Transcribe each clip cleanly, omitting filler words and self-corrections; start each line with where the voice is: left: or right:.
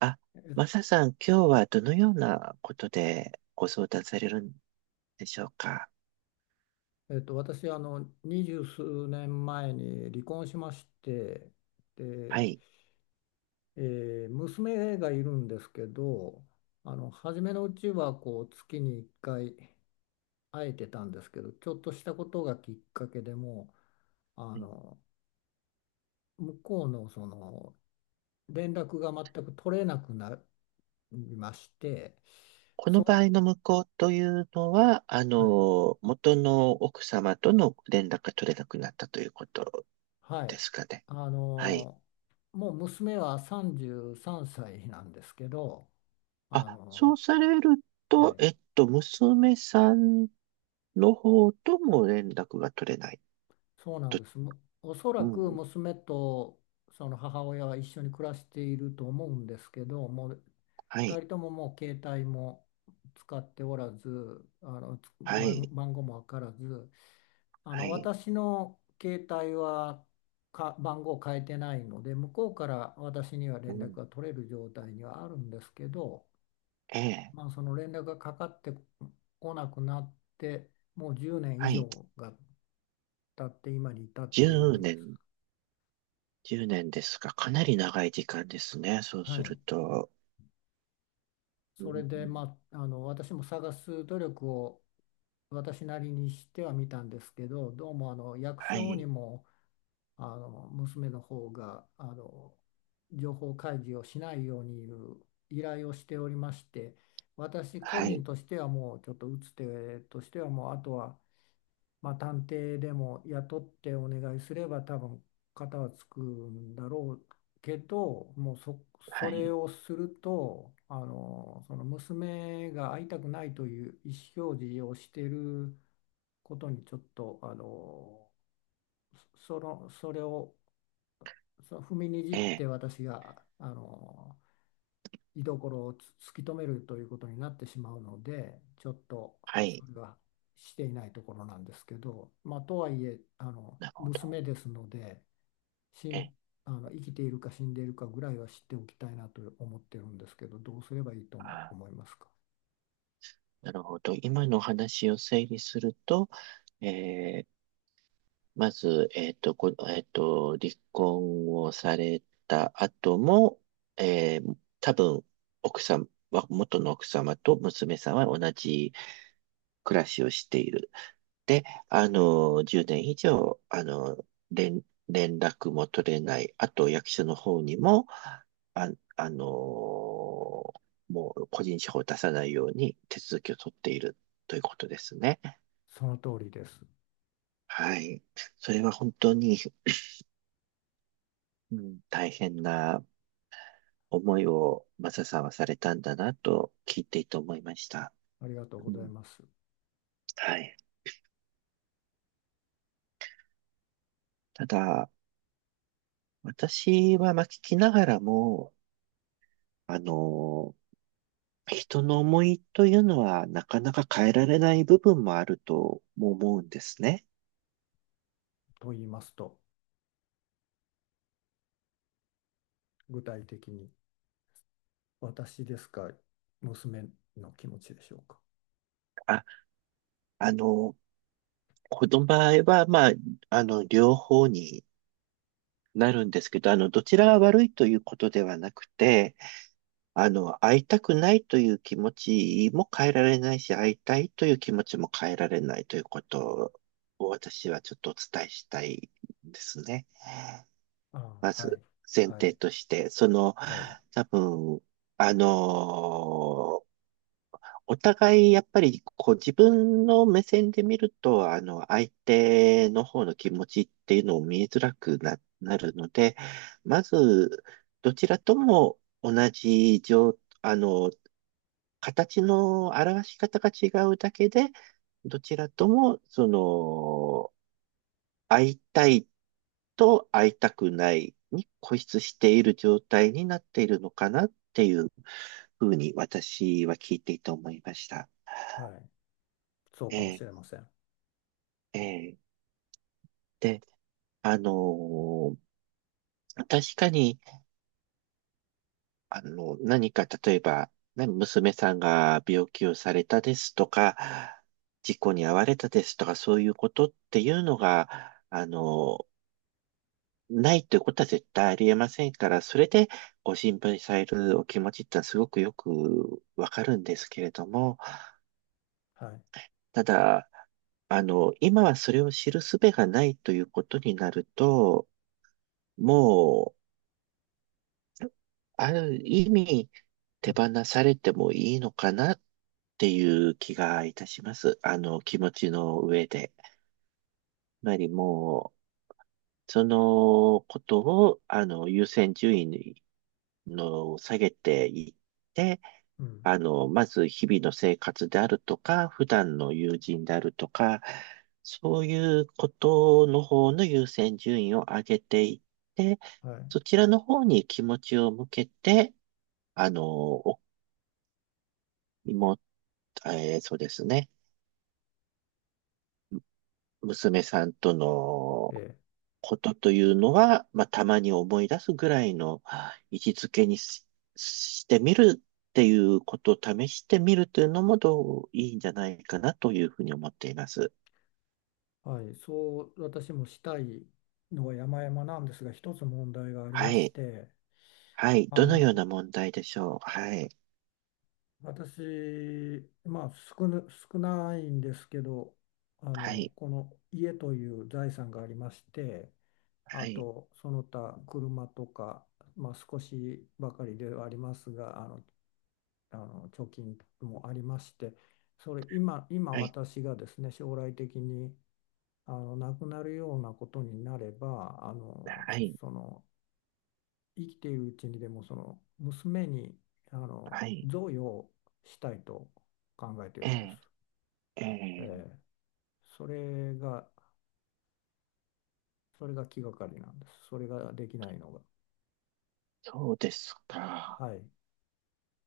right: あ、
left: え、
right: マサさん、今日はどのようなことでご相談されるんでしょうか。
left: 私、二十数年前に離婚しまして、
right: は
left: で、
right: い。
left: 娘がいるんですけど、初めのうちは、月に1回会えてたんですけど、ちょっとしたことがきっかけでもう、
right: はい。
left: 向こうの、連絡が全く取れなくなりまして、
right: こ
left: そ
right: の場合の無効というのは、
left: う、はい、
right: 元の奥様との連絡が取れなくなったということ
left: は
right: で
left: い。
right: すかね。
left: あ
right: はい。
left: の、もう娘は33歳なんですけど、
right: あ、
left: あ
right: そ
left: の、
right: うされる
left: え
right: と、
left: ー
right: 娘さんの方とも連絡が取れない
left: そうなん
right: と。
left: です。おそら
right: う
left: く
right: ん。
left: 娘とその母親は一緒に暮らしていると思うんですけど、もう
right: は
left: 2
right: い。
left: 人とももう携帯も使っておらず、あのつ
right: は
left: 番、
right: い。
left: 番号もわからず、
right: はい。
left: 私の携帯は番号を変えてないので、向こうから私には
right: う
left: 連絡
right: ん。
left: が取れる状態にはあるんですけど、
right: ええ。
left: まあ、その連絡がかかってこなくなって、もう10年以
right: はい。
left: 上がたって今に至っている
right: 10
left: んです。
right: 年10年ですか。かな
left: はい。
right: り長い時間ですね。そう
left: は
right: する
left: い。
right: と。う
left: それ
right: ん、
left: で、まあ、私も探す努力を私なりにしてはみたんですけど、どうも役
right: は
left: 所に
right: い、
left: も娘の方が情報開示をしないようにいう依頼をしておりまして、私個
right: は
left: 人
right: い、
left: としてはもうちょっと打つ手としてはもうあとはまあ、探偵でも雇ってお願いすれば多分型はつくんだろうけどもう
right: は
left: それ
right: い、
left: をするとその娘が会いたくないという意思表示をしていることにちょっとそれを踏みにじっ
right: え
left: て
right: え、
left: 私が居所を突き止めるということになってしまうのでちょっと
right: は
left: そ
right: い、
left: れはしていないところなんですけど、まあ、とはいえあの
right: なるほど。
left: 娘ですのでし
right: え
left: ん
right: え、
left: あの生きているか死んでいるかぐらいは知っておきたいなと思ってるんですけど、どうすればいいと
right: あ、
left: 思いますか？
right: なるほど。今のお話を整理すると、ええ、まず、えっと、こ、えっと、離婚をされた後も、ええ、多分、奥さんは、元の奥様と娘さんは同じ暮らしをしている。10年以上、あの、連、連絡も取れない。あと、役所の方にも、あ、あの、もう個人情報を出さないように手続きを取っているということですね。
left: その通りです。
right: はい。それは本当に、うん、大変な思いをマサさんはされたんだなと聞いていて思いました。
left: ありがとう
right: う
left: ござい
right: ん、
left: ます。
right: はい。ただ、私はまあ聞きながらも、あの人の思いというのはなかなか変えられない部分もあるとも思うんですね。
left: と言いますと、具体的に私ですか？娘の気持ちでしょうか？
right: あ、あの、この場合は、まあ、両方になるんですけど、どちらが悪いということではなくて、会いたくないという気持ちも変えられないし、会いたいという気持ちも変えられないということを私はちょっとお伝えしたいですね。
left: あ
right: ま
left: あ、は
right: ず、
left: い、
right: 前
left: はい、
right: 提として、その、
left: はい、
right: 多分、あのお互い、やっぱり、こう、自分の目線で見ると、相手の方の気持ちっていうのを見えづらくな、なるので、まず、どちらとも同じ状、あの、形の表し方が違うだけで、どちらとも、その、会いたいと会いたくないに固執している状態になっているのかなっていうふうに、私は聞いていて思いました。
left: はい、そうかもし
right: え
left: れ
right: え。
left: ません。
right: ええ。で、あのー確かに、何か、例えば、ね娘さんが病気をされたですとか、事故に遭われたですとか、そういうことっていうのが、あのないということは絶対ありえませんから、それでご心配されるお気持ちってのはすごくよくわかるんですけれども、
left: はい。
right: ただ、今はそれを知る術がないということになると、もう、ある意味、
left: う
right: 手
left: ん、
right: 放されてもいいのかなっていう気がいたします。あの、気持ちの上で。つまりもう、そのことを、優先順位の下げていって、
left: うん、
right: まず日々の生活であるとか、普段の友人であるとか、そういうことの方の優先順位を上げていって、
left: はい、
right: そちらの方に気持ちを向けて、あの、お妹、えーそうですね。娘さんとの
left: ええ、
right: ことというのは、まあ、たまに思い出すぐらいの位置づけにし、してみるっていうことを試してみるというのもどういいんじゃないかなというふうに思っています。
left: はい、そう、私もしたいのは山々なんですが、一つ問題があり
right: は
left: まし
right: い。
left: て、
right: はい。
left: あ
right: どのよ
left: の
right: うな問題でしょう。はい。
left: 私、まあ少ないんですけど、
right: はい。
left: この家という財産がありまして、あ
right: はい。
left: とその他車とか、まあ、少しばかりではありますが、貯金もありまして、それ今、今
right: はい。
left: 私がですね、将来的に亡くなるようなことになれば
right: はい。
left: その生きているうちにでもその娘に
right: はい。
left: 贈与したいと考えてい
right: え
left: るんです。
right: え、え
left: え
right: え、
left: え、それがそれが気がかりなんです。それができないのが。
right: そうですか。
left: はい、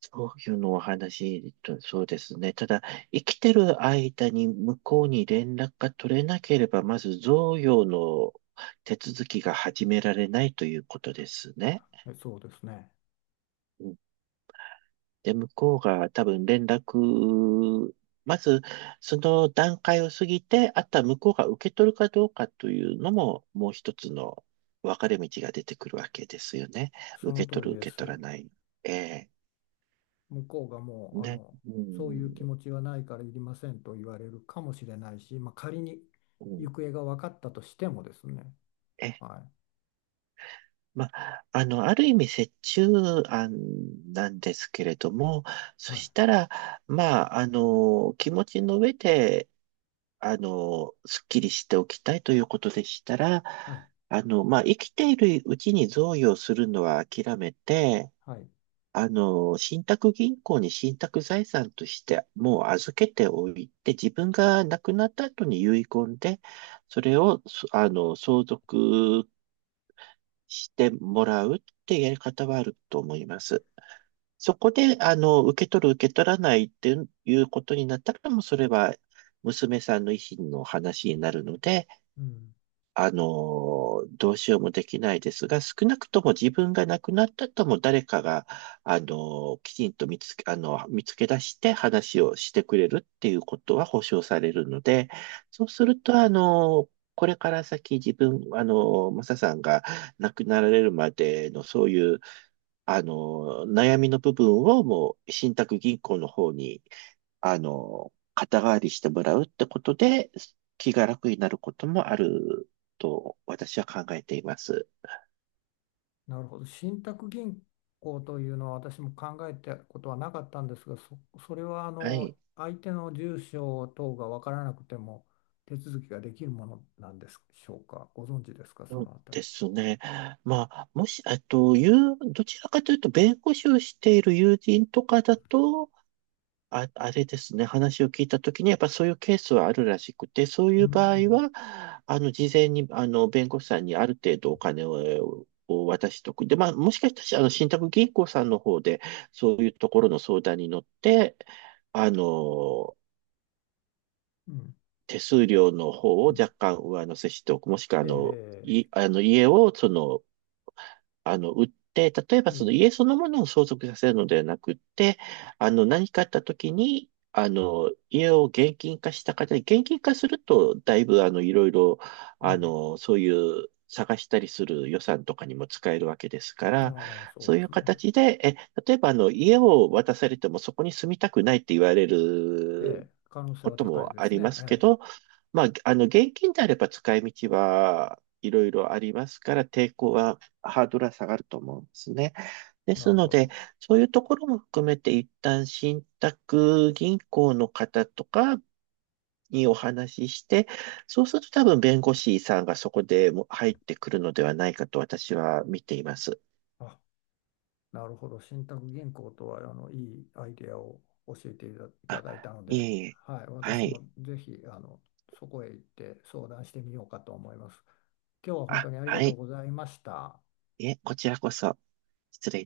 right: そういうのお話と、そうですね。ただ、生きてる間に向こうに連絡が取れなければ、まず贈与の手続きが始められないということですね。
left: そうですね。
right: うん。で、向こうが多分連絡、まずその段階を過ぎて、あとは向こうが受け取るかどうかというのも、もう一つの分かれ道が出てくるわけですよね。
left: そ
right: 受
left: の
right: け取
left: 通り
right: る、
left: で
right: 受け取
left: す。
right: らない。ええ。
left: 向こうがもう
right: ね。う
left: そういう気
right: ん。
left: 持ちはないからいりませんと言われるかもしれないし、まあ、仮に
right: うん。
left: 行方が分かったとしてもですね。
right: え、
left: はい、
right: まあ、ある意味折衷案なんですけれども、
left: は
right: そ
left: い、
right: したら、まあ、気持ちの上で、すっきりしておきたいということでしたら、
left: はい、
right: 生きているうちに贈与するのは諦めて、
left: はい。
right: 信託銀行に信託財産としてもう預けておいて、自分が亡くなった後に遺言で、それを、そあの、相続してもらうってやり方はあると思います。そこで、受け取る、受け取らないっていうことになったら、もうそれは娘さんの意思の話になるので、
left: うん、
right: どうしようもできないですが、少なくとも自分が亡くなったとも誰かが、あの、きちんと見つけ、あの、見つけ出して話をしてくれるっていうことは保証されるので、そうすると、これから先自分、マサさんが亡くなられるまでのそういう、悩みの部分をもう信託銀行の方に肩代わりしてもらうってことで、気が楽になることもあると私は考えています。
left: なるほど。信託銀行というのは私も考えたことはなかったんですが、それはあ
right: は
left: の
right: い。
left: 相手の住所等が分からなくても手続きができるものなんでしょうか？ご存知ですか、そ
right: そう
left: のあたり。
right: ですね。まあ、もし、どちらかというと、弁護士をしている友人とかだと、あ、あれですね、話を聞いたときに、やっぱそういうケースはあるらしくて、そう
left: う
right: いう場合
left: ん、
right: は、事前に、弁護士さんにある程度お金を渡しとく。で、まあ、もしかしたら、信託銀行さんの方で、そういうところの相談に乗って、あの、
left: うん、
right: 手数料の方
left: う
right: を
left: ん。
right: 若干上乗せしておく。もしくは、あ
left: え
right: の、
left: え、
right: い、あの、家を売って、例えば
left: う
right: その
left: ん、
right: 家そのものを相続させるのではなくって、何かあった時に、家を現金化した方で、現金化すると、だいぶ、あの、いろいろ、
left: う
right: あ
left: ん。
right: の、そういう探したりする予算とかにも使えるわけですから、
left: ああ、そう
right: そう
left: で
right: いう
left: すね。
right: 形で、え、例えば、家を渡されてもそこに住みたくないって言われる
left: ええ、可能性
right: こ
left: は
right: と
left: 高い
right: も
left: で
right: あ
left: す
right: りま
left: ね。
right: すけ
left: ええ、
right: ど、まあ、現金であれば使い道はいろいろありますから、抵抗は、ハードルは下がると思うんですね。で
left: な
right: す
left: る
right: の
left: ほ
right: で、
left: ど。
right: そういうところも含めて、一旦信託銀行の方とかにお話しして、そうすると多分弁護士さんがそこでも入ってくるのではないかと私は見ています。
left: あなるほど。信託銀行とは、あの、いいアイデアを教えていただいたの
right: い
left: で、
right: えいえ。
left: はい。
right: は
left: 私も
right: い。
left: ぜひ、あの、そこへ行って相談してみようかと思います。今日は本当
right: あ、
left: にありが
right: は
left: とう
right: い。
left: ございました。
right: いえ、こちらこそ。失礼いたします。